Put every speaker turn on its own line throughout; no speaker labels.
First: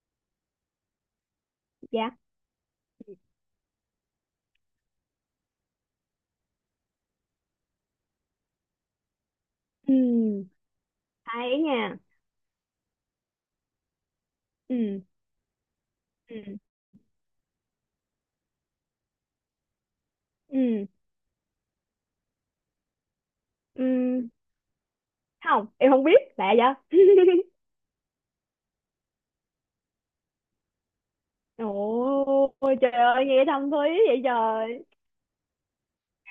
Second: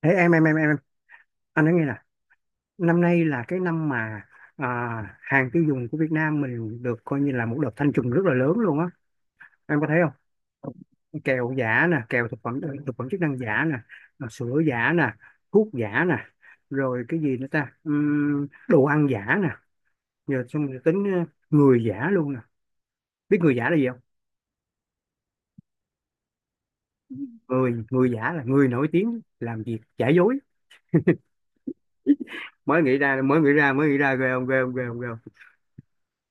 Ê, em, anh nói nghe nè.
Dạ.
Năm nay là cái năm mà hàng tiêu dùng của Việt Nam mình được coi như là một đợt thanh trùng rất là lớn luôn á. Em có
Ừ,
thấy không?
hay
Kẹo
ấy
giả
nha.
nè, kẹo thực phẩm chức năng giả nè, rồi sữa giả
Ừ,
nè, thuốc giả nè,
ừ,
rồi cái gì nữa ta? Đồ ăn giả nè. Giờ xong rồi
ừ,
tính người giả luôn nè. Biết người giả là gì không?
ừ, không em không biết, lạ vậy.
Người người giả là người nổi tiếng làm việc giả dối.
Ôi
Mới
trời
nghĩ ra,
ơi,
mới
nghe
nghĩ
thâm
ra, mới
thúy
nghĩ ra,
vậy
ghê không, ghê không,
trời.
ghê không, ghê không?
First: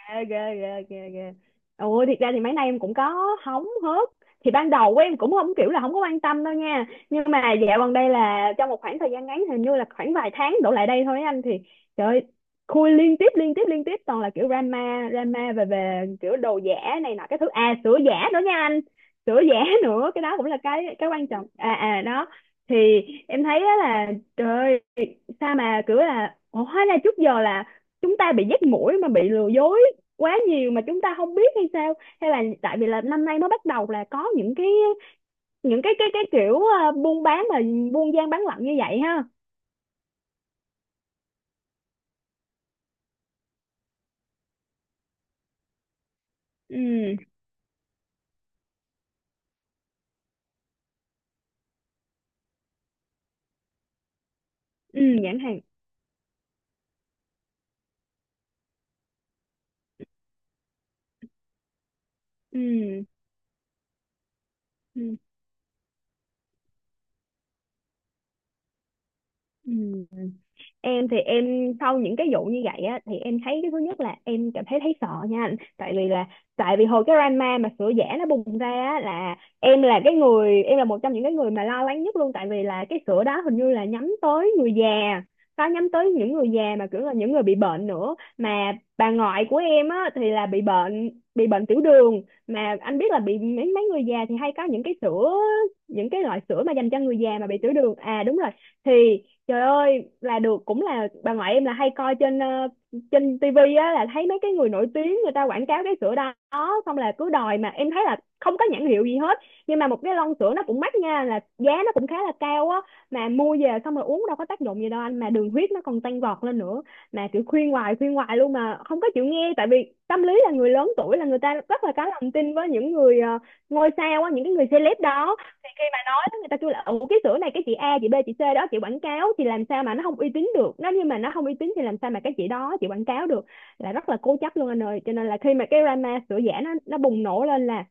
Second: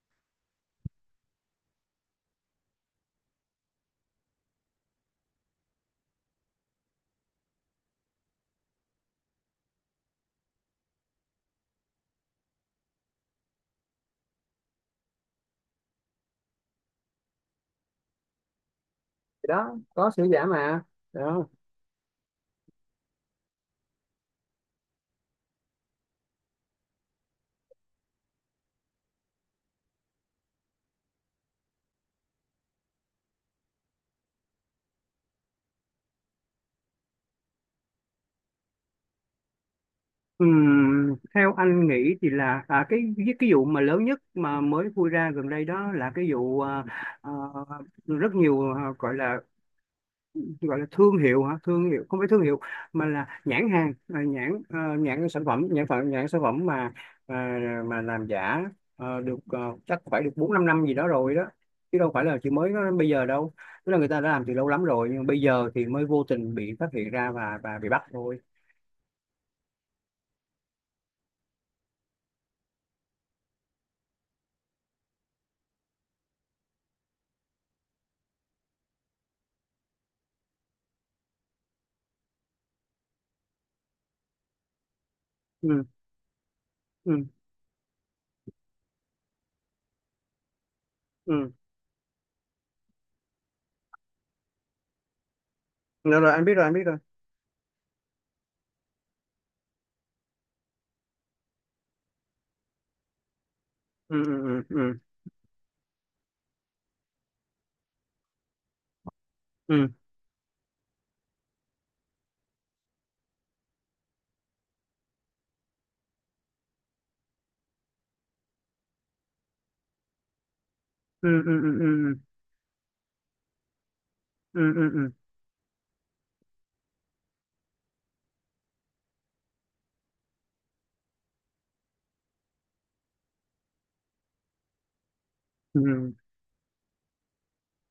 Ghê, ghê, ghê, ghê, ghê. Ôi, thiệt ra thì mấy nay em cũng có hóng hớt. Thì ban đầu của em cũng không, kiểu là không có quan tâm đâu nha, nhưng mà dạo gần đây là trong một khoảng thời gian ngắn, hình như là khoảng vài tháng đổ lại đây thôi á, anh thì trời ơi, khui liên tiếp liên tiếp liên tiếp toàn là kiểu drama drama về về kiểu đồ giả này nọ, cái thứ à sữa giả nữa nha anh, sữa
Thì
giả
đó, có
nữa, cái
sữa
đó
giả
cũng là
mà,
cái quan
đó.
trọng à đó. Thì em thấy á là trời ơi, sao mà kiểu là ủa, hóa ra trước giờ là chúng ta bị dắt mũi mà bị lừa dối quá nhiều mà chúng ta không biết hay sao, hay là tại vì là năm nay mới bắt đầu là có những cái kiểu buôn bán mà buôn gian bán lận như vậy ha.
Theo anh nghĩ thì là cái vụ mà lớn nhất mà mới vui ra gần đây, đó là cái vụ
Ừ,
à, rất nhiều, gọi là, thương hiệu hả? Thương hiệu, không phải thương hiệu mà là nhãn hàng, nhãn,
ừ,
nhãn
nhãn
sản
hàng.
phẩm, nhãn phẩm, nhãn sản phẩm mà à, mà làm giả, được, chắc phải được 4-5 năm gì đó rồi đó, chứ đâu phải là chỉ mới nó
Ừ,
bây giờ đâu. Tức là người ta đã làm từ lâu lắm
ừ,
rồi, nhưng bây giờ thì mới vô tình bị phát hiện ra và bị bắt thôi.
ừ. Em thì em sau những cái vụ như vậy á thì em thấy cái thứ nhất là em cảm thấy thấy sợ nha anh. Tại vì hồi cái drama mà sữa giả nó bùng ra á, là em là cái người em là một trong những cái người mà lo lắng nhất luôn, tại vì là cái sữa đó hình như là nhắm tới người già. Có
Ừ,
nhắm tới những người già mà kiểu
ừ,
là những người bị bệnh nữa, mà bà ngoại của em á thì là bị bệnh bị
ừ,
bệnh tiểu đường. Mà anh biết là bị mấy mấy người già thì hay có những cái sữa những
rồi,
cái
rồi,
loại
anh biết rồi,
sữa mà
anh biết
dành
rồi.
cho người già mà bị tiểu đường, à đúng rồi. Thì trời ơi là được, cũng là bà ngoại em là hay coi trên tivi á, là
Ừ,
thấy mấy cái
ừ,
người nổi
ừ,
tiếng người ta quảng cáo cái sữa đó. Xong là cứ đòi, mà em thấy là không có nhãn hiệu gì hết. Nhưng
ừ,
mà một cái lon sữa nó cũng mắc nha, là giá nó cũng khá là cao á, mà mua về xong rồi uống đâu có tác dụng gì đâu anh, mà đường huyết nó còn tăng vọt lên nữa. Mà kiểu khuyên hoài luôn mà không có chịu nghe, tại vì tâm lý là người lớn tuổi là
ừ,
người
ừ,
ta
ừ,
rất là có
ừ,
lòng tin với những người ngôi sao á, những cái
ừ,
người
ừ, ừ,
celeb
ừ,
đó. Đó người ta kêu là ừ, cái sữa này cái chị A, chị B, chị C đó chị quảng cáo thì làm sao mà nó không uy tín được nó, nhưng mà nó không uy tín thì làm sao mà cái chị đó chị quảng cáo được. Là rất là cố chấp luôn anh ơi, cho nên là khi mà cái
ừ,
drama sữa giả nó bùng nổ lên là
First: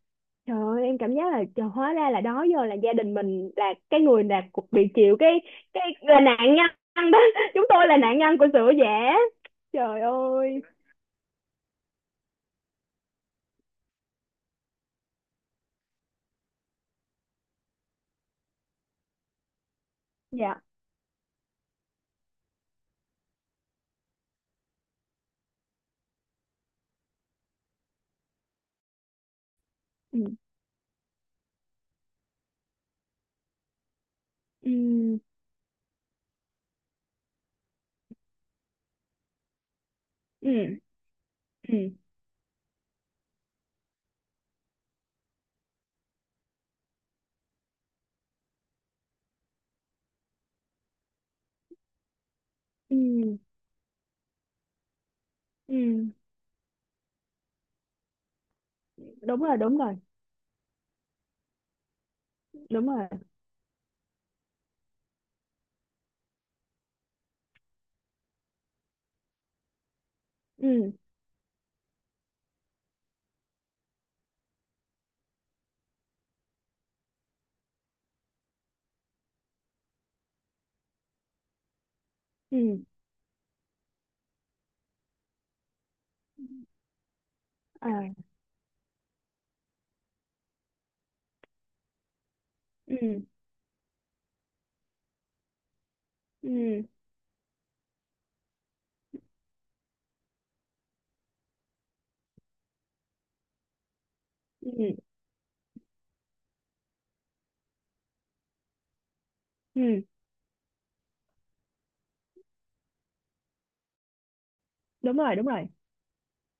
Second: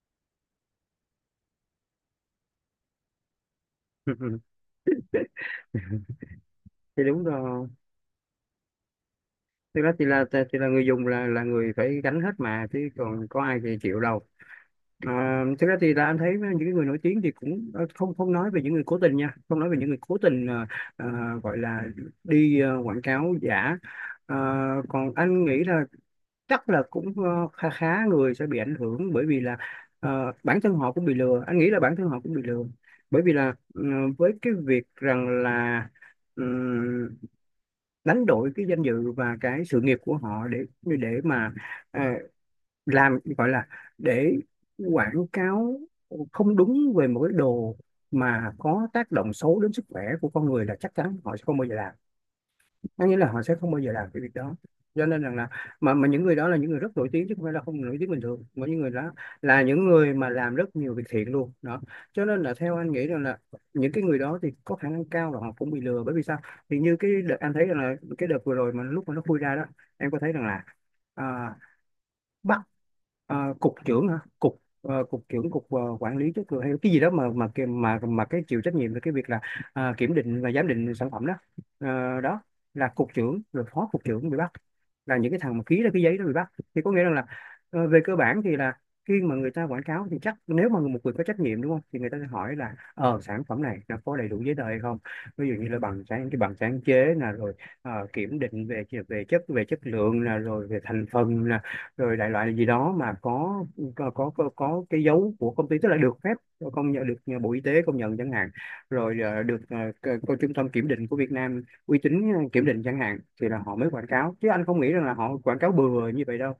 trời ơi, em cảm giác là trời, hóa ra là đó giờ là gia đình mình là cái
ừ,
người
ừ. Ừ.
là bị chịu cái là nạn
Thì
nhân đó.
đúng
Chúng
rồi.
tôi là nạn nhân của sữa giả.
Thực ra
Trời
thì là thì
ơi.
là người dùng là người phải gánh hết mà, chứ còn có ai thì chịu đâu. Thực ra thì là anh thấy những cái người nổi tiếng thì cũng không không nói về những người cố tình nha, không nói về những người cố tình
Dạ.
ờ, gọi là đi quảng cáo giả. Ờ, còn anh nghĩ là chắc là cũng khá khá người sẽ bị ảnh hưởng, bởi vì là
Ừ,
bản thân họ cũng bị lừa, anh nghĩ là bản thân họ cũng bị lừa, bởi vì là với cái
ừ,
việc rằng là ừm, đánh đổi cái danh dự và cái sự nghiệp của họ để
ừ,
để mà
ừ,
ờ, làm, gọi là, để quảng cáo không đúng về một cái đồ mà có tác động xấu đến sức khỏe của con người, là chắc chắn họ sẽ không bao giờ làm. Có nghĩa là
ừ,
họ sẽ không bao giờ làm cái việc đó. Cho nên rằng là
ừ.
mà những người đó là những người rất nổi tiếng, chứ không phải là không nổi tiếng bình thường. Mà những người đó
Đúng rồi,
là
đúng
những
rồi,
người mà làm rất nhiều việc thiện luôn đó. Cho nên là theo
đúng
anh nghĩ
rồi.
rằng là những cái người đó thì có khả năng cao là họ cũng bị lừa. Bởi vì sao? Thì như cái đợt anh thấy rằng là cái đợt vừa rồi mà lúc mà nó khui ra đó, em có thấy rằng là
Ừ,
à, Ờ, cục trưởng hả, cục cục trưởng, cục quản lý chất lượng hay cái gì đó, mà mà cái chịu trách nhiệm về cái việc là kiểm định và giám định sản phẩm đó. Ờ, đó
ừ,
là cục trưởng, rồi phó cục trưởng bị bắt, là những cái thằng mà ký ra cái giấy đó bị bắt, thì có nghĩa rằng là về cơ
à,
bản thì là khi mà người ta quảng cáo thì chắc, nếu mà một người có trách nhiệm, đúng không, thì người ta sẽ hỏi là
ừ,
sản phẩm này nó có đầy đủ giấy tờ hay không. Ví dụ như là bằng sáng cái bằng sáng
ừ,
chế nè, rồi kiểm định về về chất lượng nè, rồi về thành phần nè, rồi đại loại gì đó mà có
ừ,
cái dấu của công ty, tức là được phép công nhận, được Bộ Y tế công nhận chẳng hạn, rồi
ừ.
cơ trung tâm kiểm định của Việt Nam uy tín kiểm định chẳng hạn, thì là họ mới quảng cáo, chứ anh không nghĩ rằng là
Đúng
họ
rồi, đúng
quảng
rồi.
cáo bừa như vậy đâu.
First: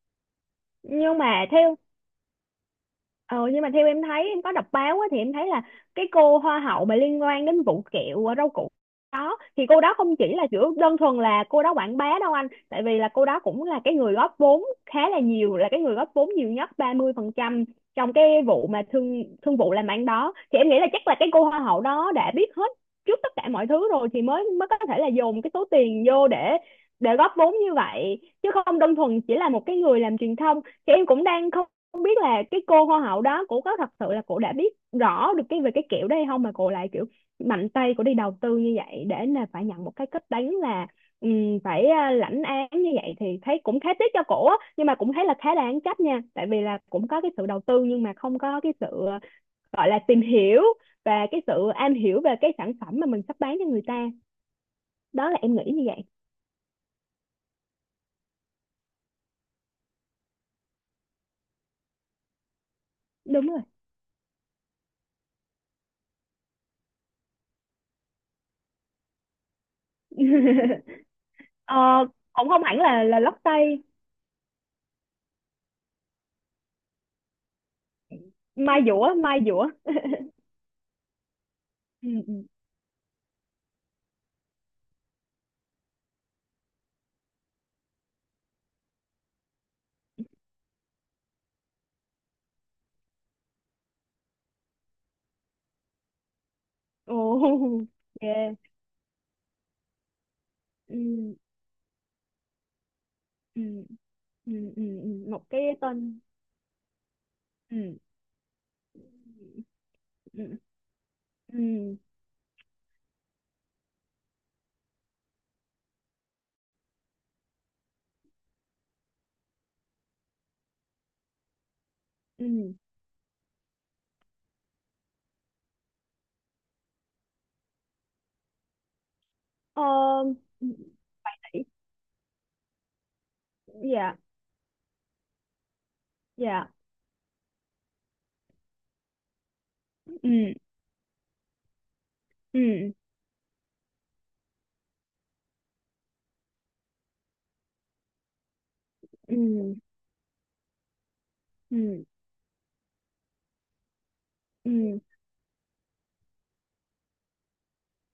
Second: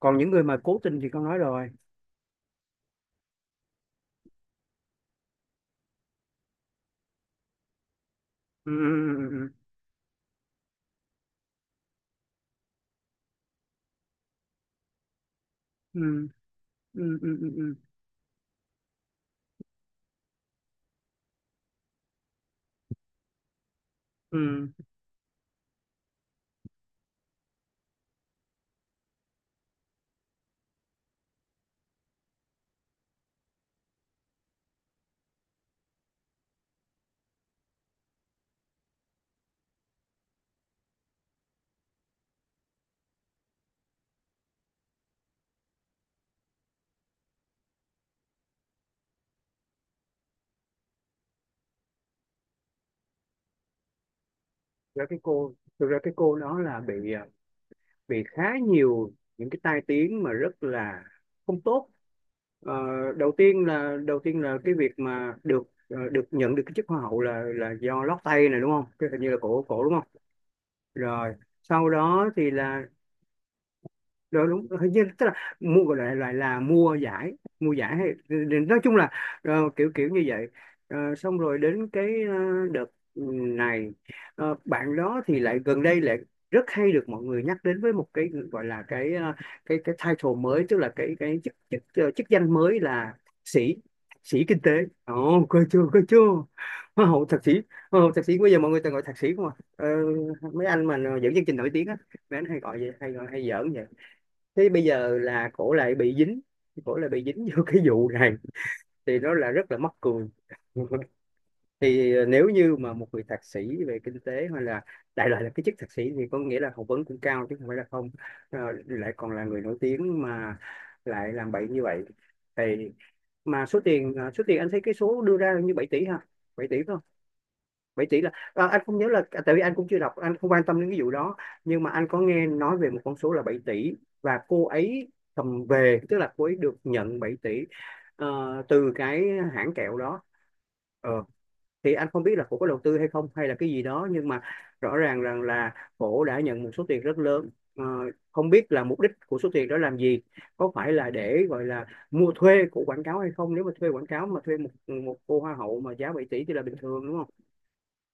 Còn những người mà cố tình thì
nhưng
con nói
mà
rồi.
theo Ờ nhưng mà theo em thấy em có đọc báo á, thì em thấy là cái cô hoa hậu mà liên quan đến vụ kẹo rau củ
Ừ,
đó
ừ,
thì cô đó không chỉ là kiểu đơn thuần là cô đó quảng bá đâu anh, tại vì là cô đó cũng là cái người góp vốn khá là nhiều, là cái người
ừ,
góp vốn nhiều nhất ba mươi
ừ,
phần
ừ, ừ, ừ,
trăm
ừ,
trong cái vụ mà thương thương vụ làm ăn đó thì em nghĩ là chắc là cái cô hoa hậu đó đã biết hết trước tất cả mọi thứ rồi, thì mới mới
ừ.
có thể là dồn cái số tiền vô để góp vốn như vậy chứ không đơn thuần chỉ là một cái người làm truyền thông. Thì em cũng đang không không biết là cái cô hoa hậu đó cổ có thật sự là cổ đã biết rõ được cái về cái kiểu đó hay không, mà cổ lại kiểu mạnh tay cổ đi đầu tư như vậy để là phải nhận một cái kết đánh là phải lãnh án như vậy thì thấy cũng khá tiếc cho cổ á, nhưng mà cũng thấy là khá đáng trách nha tại vì là cũng có cái sự đầu tư nhưng mà không có cái sự gọi là tìm hiểu và cái sự am hiểu về cái sản phẩm mà mình sắp bán cho người ta.
Thực ra cái
Đó là
cô
em nghĩ như
Thực ra
vậy.
cái cô đó là bị bị khá nhiều những cái tai tiếng mà rất là không tốt. Ờ,
Đúng rồi.
đầu tiên là cái việc mà được nhận được cái chức hoa hậu là do lót tay này, đúng không? Cái hình như là cổ cổ đúng không? Rồi
ờ,
sau đó
Cũng
thì
không hẳn
là,
là lót tay.
đó, đúng, hình như tức là mua, gọi là, loại là mua giải, mua giải hay nói
Mai
chung là
dũa, mai dũa.
kiểu kiểu như vậy. Ờ, xong rồi đến cái
Ừ, ừ,
đợt này, bạn đó thì lại gần đây lại rất hay được mọi người nhắc đến với một cái, gọi là, cái title mới, tức là cái chức chức ờ, chức danh mới là thạc sĩ, thạc sĩ kinh tế. Ồ, coi chưa, coi chưa, hoa
ồ.
hậu thạc sĩ, hoa hậu thạc sĩ, bây
Yeah.
giờ mọi người toàn gọi thạc sĩ không à. Ờ, mấy anh mà dẫn
Ừ,
chương trình nổi tiếng á, mấy anh hay gọi vậy, hay gọi, hay
ừ,
giỡn vậy.
ừ,
Thế
ừ,
bây giờ
ừ, một
là
cái
cổ lại bị
tên.
dính, cổ lại bị dính vô cái
Ừ,
vụ này thì nó
ừ,
là rất là mắc cười.
ừ, ừ.
Thì nếu như mà một người thạc sĩ về kinh tế hay là đại loại là cái chức thạc sĩ thì có nghĩa là học vấn cũng cao, chứ không phải là không. Ờ, lại còn là người nổi tiếng mà lại làm bậy như vậy
Ừ.
thì, mà số tiền anh thấy cái số đưa ra như 7 tỷ ha, 7 tỷ phải không, vậy tỷ là, anh không nhớ là, tại vì anh
Ờ,
cũng chưa đọc, anh không quan
ừ,
tâm đến cái vụ đó. Nhưng mà anh có nghe nói về một con số là 7 tỷ,
dạ,
và cô ấy cầm về, tức là cô ấy
dạ,
được nhận 7 tỷ từ cái hãng kẹo đó.
ừ,
ờ, thì anh không biết là cổ
ừ,
có đầu tư hay không hay là cái gì đó, nhưng mà rõ ràng rằng là cổ đã nhận một số tiền rất lớn. Ờ, không biết là mục đích của số tiền
ừ,
đó làm gì, có phải là để gọi là
ừ,
mua thuê của quảng cáo hay không. Nếu mà thuê quảng cáo, mà thuê một
ừ.
một cô hoa hậu mà giá 7 tỷ thì là bình thường, đúng không?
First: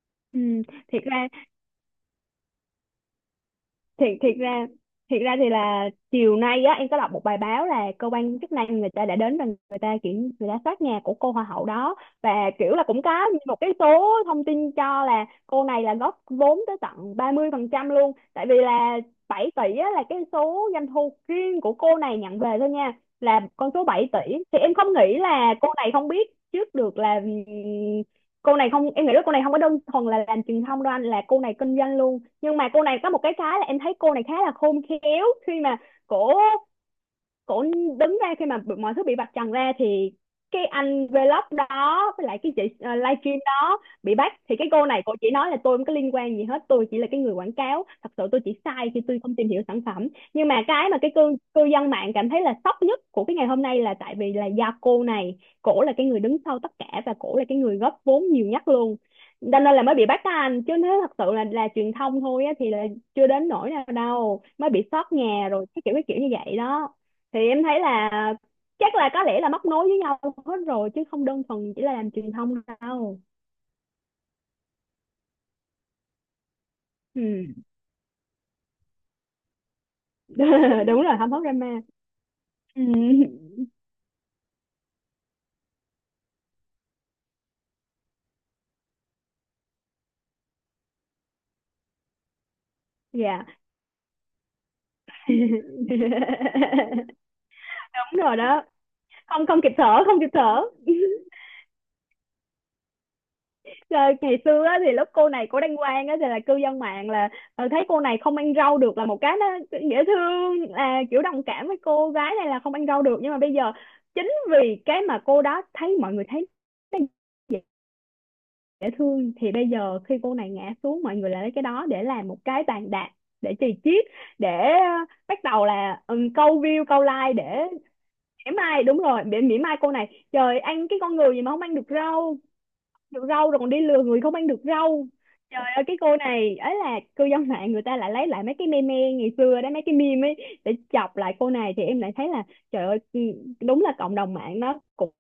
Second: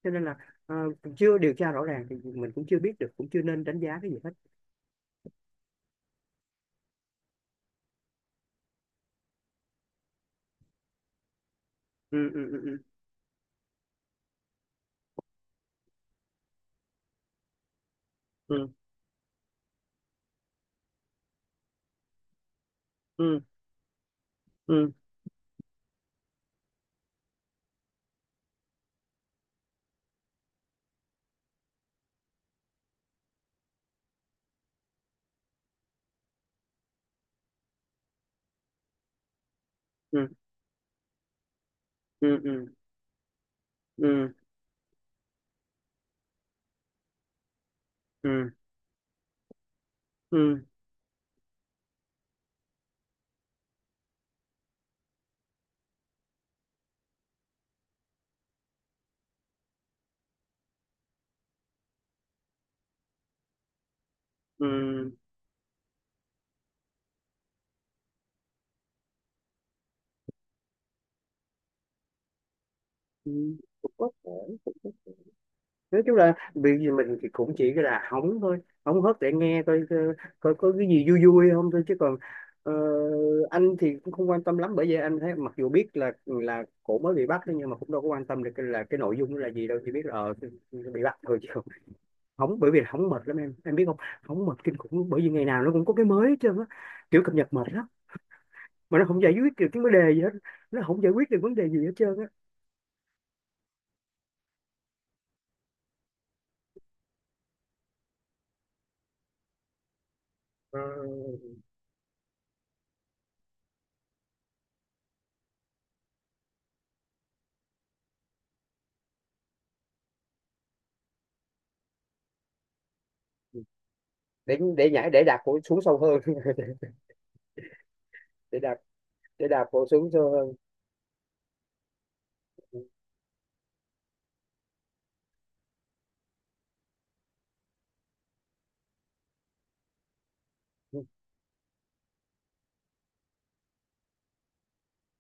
Cho nên là
Ừ.
ờ,
Thiệt ra
chưa điều tra rõ ràng thì mình cũng chưa biết được, cũng chưa nên đánh giá cái gì
thiệt
hết.
thiệt ra thiệt ra thì là chiều nay á em có đọc một bài báo là cơ quan chức năng người ta đã đến và người ta soát nhà của cô hoa hậu đó.
ừ,
Và
ừ,
kiểu
ừ,
là cũng có một cái số thông tin cho là cô này là góp vốn tới tận 30% luôn, tại vì là 7 tỷ á, là cái số doanh thu riêng của cô này nhận về thôi nha,
ừ,
là con số 7 tỷ. Thì em không
ừ,
nghĩ là cô này không biết trước được là cô này không em nghĩ là cô này không có đơn thuần là làm truyền thông đâu anh, là cô này kinh doanh luôn. Nhưng mà cô này có một cái là em thấy cô này khá là khôn khéo khi mà cổ cổ đứng ra khi mà mọi thứ bị vạch trần ra thì
ừ,
cái anh vlog đó
ừ,
với lại cái chị livestream đó
ừ,
bị
ừ,
bắt thì cái cô này cô chỉ nói là tôi không có liên quan gì hết, tôi chỉ là cái người quảng cáo, thật sự tôi
ừ,
chỉ sai khi tôi không tìm hiểu sản phẩm.
ừ,
Nhưng mà
ừ,
cái cư cư dân mạng cảm thấy là sốc nhất của cái ngày hôm nay là tại vì là do cô này cổ là cái người đứng sau tất cả và cổ là cái người góp vốn nhiều nhất luôn, cho nên là mới bị bắt á anh, chứ nếu thật sự là truyền thông thôi á thì là chưa đến nỗi nào đâu, mới bị
ừ.
sót nhà rồi cái kiểu như vậy đó. Thì em thấy là chắc là có lẽ là móc nối với nhau hết rồi chứ không đơn thuần chỉ là làm truyền thông đâu.
Ừ. Cũng có thể, cũng có thể. Nói chung là việc gì mình thì cũng
Ừ.
chỉ là hóng thôi, hóng hớt để nghe, coi, coi, coi có cái
Đúng
gì
rồi,
vui
không hóc
vui không
drama.
thôi, chứ còn ờ,
Ừ.
anh thì cũng không quan tâm lắm, bởi vì anh thấy mặc dù biết là cổ mới bị bắt thôi, nhưng mà cũng đâu có quan tâm được là cái nội dung nó là gì đâu, chỉ biết là bị bắt thôi. Chứ hóng, bởi vì là hóng mệt lắm,
Dạ.
em biết không? Hóng mệt kinh khủng, bởi vì ngày nào nó cũng có cái mới hết trơn á, kiểu cập nhật mệt lắm,
Đúng rồi đó.
mà nó không giải
không
quyết
không
được
kịp
cái vấn
thở,
đề
không
gì
kịp
hết.
thở.
Nó không giải quyết được vấn đề gì hết trơn á.
Rồi ngày xưa á, thì lúc cô này cô đăng quang á, thì là cư dân mạng là thấy cô này không ăn rau được là một cái nó dễ thương,
Ờ,
là kiểu đồng cảm với cô gái này là không ăn rau được. Nhưng mà bây giờ chính vì cái mà cô đó thấy mọi người thấy nó dễ thương thì bây giờ khi cô này ngã xuống mọi người lại lấy cái đó để làm một cái bàn đạp để chì chiết, để
để nhảy, để đạp
bắt
cổ
đầu
xuống sâu
là
hơn.
câu view câu like để mỉa
Để đạp,
mai, đúng rồi để
để
mỉa
đạp
mai
cổ
cô
xuống
này,
sâu hơn.
trời ăn cái con người gì mà không ăn được rau, được rau rồi còn đi lừa người không ăn được rau. Trời ơi, cái cô này ấy, là cư dân mạng người ta lại lấy lại mấy cái meme ngày xưa đó, mấy cái meme ấy để chọc lại cô này, thì em lại thấy là trời ơi, ừ, đúng là cộng đồng mạng nó cũng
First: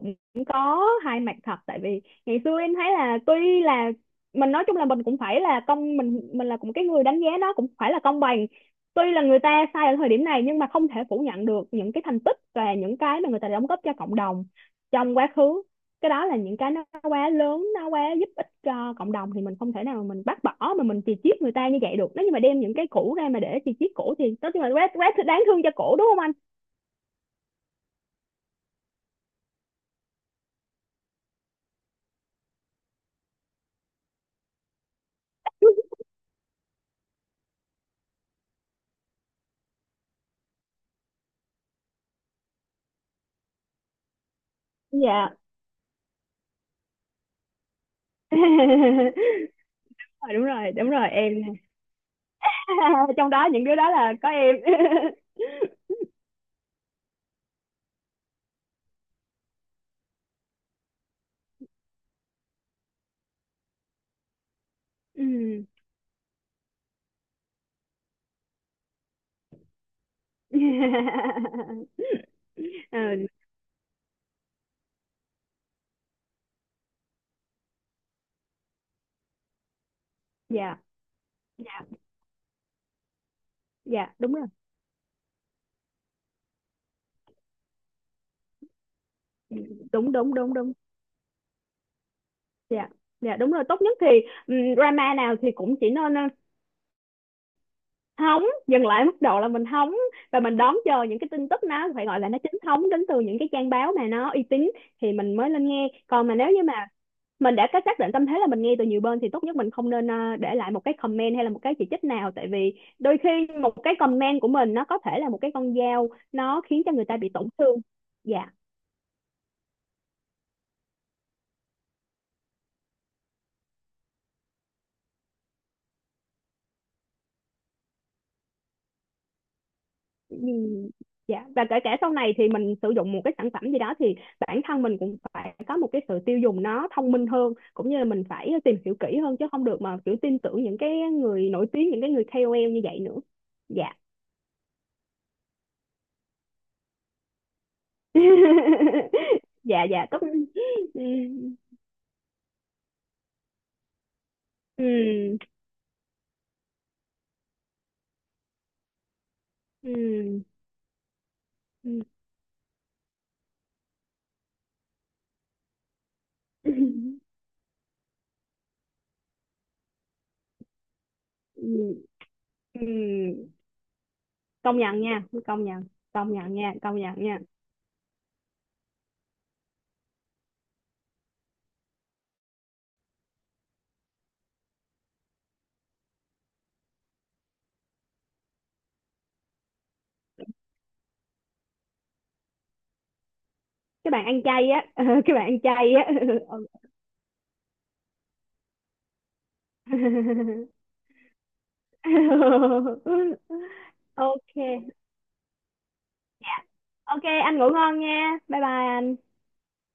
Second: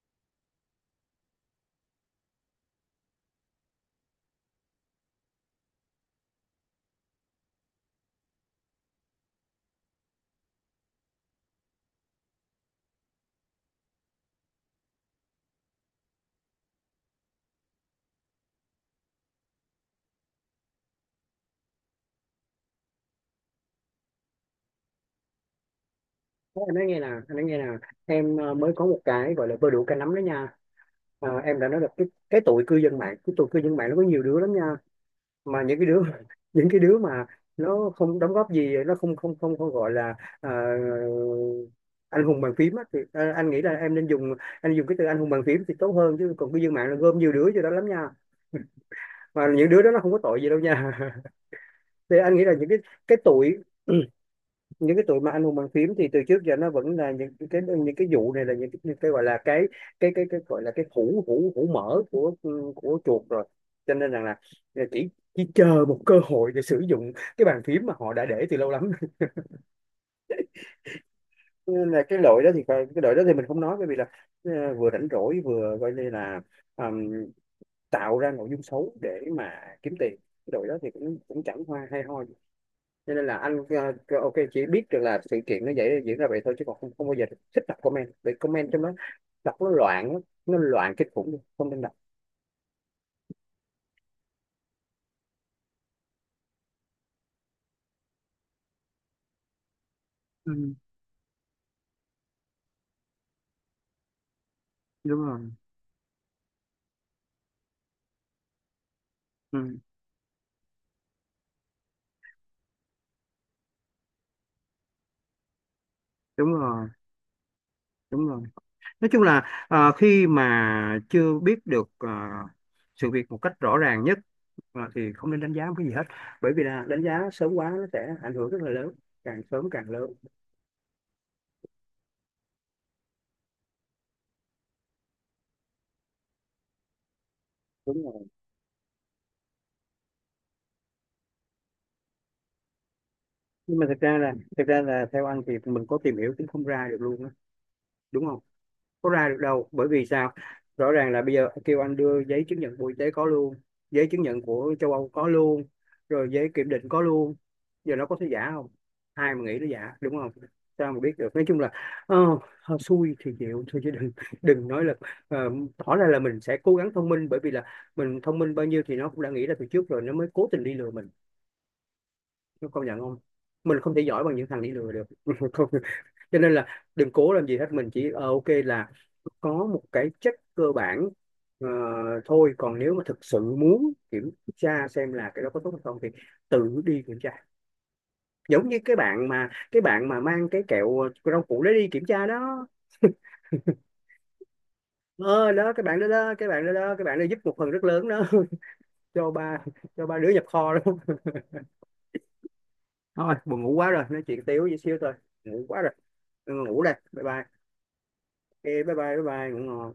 có hai mặt thật. Tại vì ngày xưa em thấy là tuy là mình, nói chung là mình cũng phải là công mình là cũng cái người đánh giá, nó cũng phải là công bằng. Tuy là người ta sai ở thời điểm này nhưng mà không thể phủ nhận được những cái thành tích và những cái mà người ta đã đóng góp cho cộng đồng trong quá khứ, cái đó là những cái nó quá lớn nó quá giúp ích cho cộng đồng, thì mình không thể nào mình bác bỏ mà mình chì chiết người ta như vậy được. Nếu như mà đem những cái cũ ra mà để chì chiết cũ thì tất nhiên là quá quá đáng thương cho cũ đúng không anh.
Thế anh nói nghe nè, anh nói nghe nè. Em mới có một cái gọi là bơ đũa cá nắm đó nha. Ờ, em đã nói là cái tụi cư dân mạng, cái tụi cư dân mạng nó có nhiều đứa lắm nha. Mà những cái đứa những cái đứa mà nó không đóng góp gì, nó không không không không gọi là, ờ, anh hùng bàn phím á, thì anh nghĩ là em nên dùng, anh dùng cái từ anh hùng
Dạ.
bàn phím thì tốt hơn, chứ còn cư dân mạng là gom nhiều đứa vô đó lắm nha. Mà những đứa đó nó không có
Ờ,
tội gì đâu
đúng
nha.
rồi em.
Thì anh nghĩ là những cái cái
Trong đó
tuổi,
những đứa đó là có em.
những cái tụi mà anh hùng bàn phím thì từ trước giờ nó vẫn là những cái, vụ này là những cái, gọi là cái hũ hũ hũ mỡ của chuột rồi. Cho nên rằng là à, chỉ chỉ
Ừ.
chờ một cơ hội để sử dụng cái bàn phím mà họ đã để từ lâu lắm. Cho nên là cái đội đó
Ừ,
thì mình không nói, bởi vì là vừa rảnh rỗi, vừa coi như là ừm, tạo ra nội dung xấu để mà kiếm tiền, cái đội
dạ,
đó thì cũng cũng chẳng
dạ,
hoa hay ho. Cho nên là anh
dạ,
ok,
đúng rồi.
chỉ biết được là sự kiện nó vậy, diễn ra vậy thôi, chứ còn không, không bao giờ thích đọc comment, vì comment trong đó đọc
Ừ,
nó loạn
đúng
lắm,
đúng đúng
nó
đúng.
loạn kinh khủng luôn, không nên đọc.
Dạ, dạ, đúng rồi. Tốt nhất thì ừ, drama nào thì cũng chỉ nên hóng dừng lại mức độ là mình hóng, và
Ừ,
mình đón chờ những cái tin tức nó phải gọi là nó chính thống đến từ những cái trang báo mà nó uy tín thì
đúng
mình
rồi,
mới lên nghe. Còn mà nếu như mà mình đã có xác định tâm thế là mình nghe từ nhiều bên thì tốt nhất mình
ừ,
không nên để lại một cái comment hay là một cái chỉ trích nào, tại vì đôi khi một cái comment của mình nó có thể là một cái con dao
đúng
nó khiến
rồi,
cho người ta bị tổn thương.
đúng rồi.
Dạ.
Nói chung là khi mà chưa biết được sự việc một cách rõ ràng nhất, thì không nên đánh giá một cái gì hết, bởi vì là đánh giá sớm quá nó sẽ ảnh hưởng rất là lớn, càng sớm càng lớn.
Ừ. Dạ, và kể cả sau này thì mình sử dụng một cái sản phẩm gì đó thì bản thân mình cũng phải có một cái sự tiêu dùng nó thông minh hơn, cũng như
Đúng
là mình
rồi.
phải tìm hiểu kỹ hơn chứ không được mà kiểu tin tưởng những cái người nổi tiếng, những cái người KOL như vậy nữa.
Nhưng mà
Dạ.
thực ra là theo anh thì mình có tìm hiểu cũng không ra được luôn á, đúng không? Có ra được đâu,
Dạ,
bởi vì
dạ, tốt.
sao? Rõ
Ừ,
ràng là bây giờ kêu anh đưa giấy chứng nhận Bộ Y tế có luôn, giấy chứng nhận của châu Âu có
ừ,
luôn, rồi giấy kiểm định có luôn. Giờ nó có thể giả không? Ai mà nghĩ nó giả, đúng không?
ừ,
Sao mà biết được. Nói chung là
ừ,
ờ, hên xui thì chịu thôi, chứ đừng đừng nói là ờ, tỏ ra là mình sẽ cố gắng thông minh, bởi vì là mình thông minh bao nhiêu thì nó cũng đã nghĩ ra từ trước rồi nó mới cố tình đi lừa mình.
ừ,
Nó công nhận không?
ừ.
Mình không thể giỏi bằng những thằng đi
Công
lừa
nhận
được.
nha, công
Không,
nhận. Công
cho nên
nhận nha,
là
công
đừng
nhận
cố
nha.
làm gì hết, mình chỉ ok là có một cái check cơ bản ờ, thôi. Còn nếu mà thực sự muốn kiểm tra xem là cái đó có tốt hay không thì tự đi kiểm tra, giống như cái bạn mà, mang cái kẹo rau củ để đi kiểm tra đó.
Các bạn ăn chay á. Các bạn
Ờ
ăn
đó, cái
chay
bạn đó
á.
đó, cái bạn đó đó, cái bạn đó giúp một phần rất lớn đó, cho ba, đứa nhập kho đó. Thôi buồn ngủ quá rồi, nói chuyện tiếu chút
Ok.
xíu thôi. Ngủ quá rồi. Ừ, ngủ đây, bye
Ok
bye.
anh ngủ ngon nha. Bye
Ok, bye
bye
bye,
anh.
bye bye, ngủ ngon.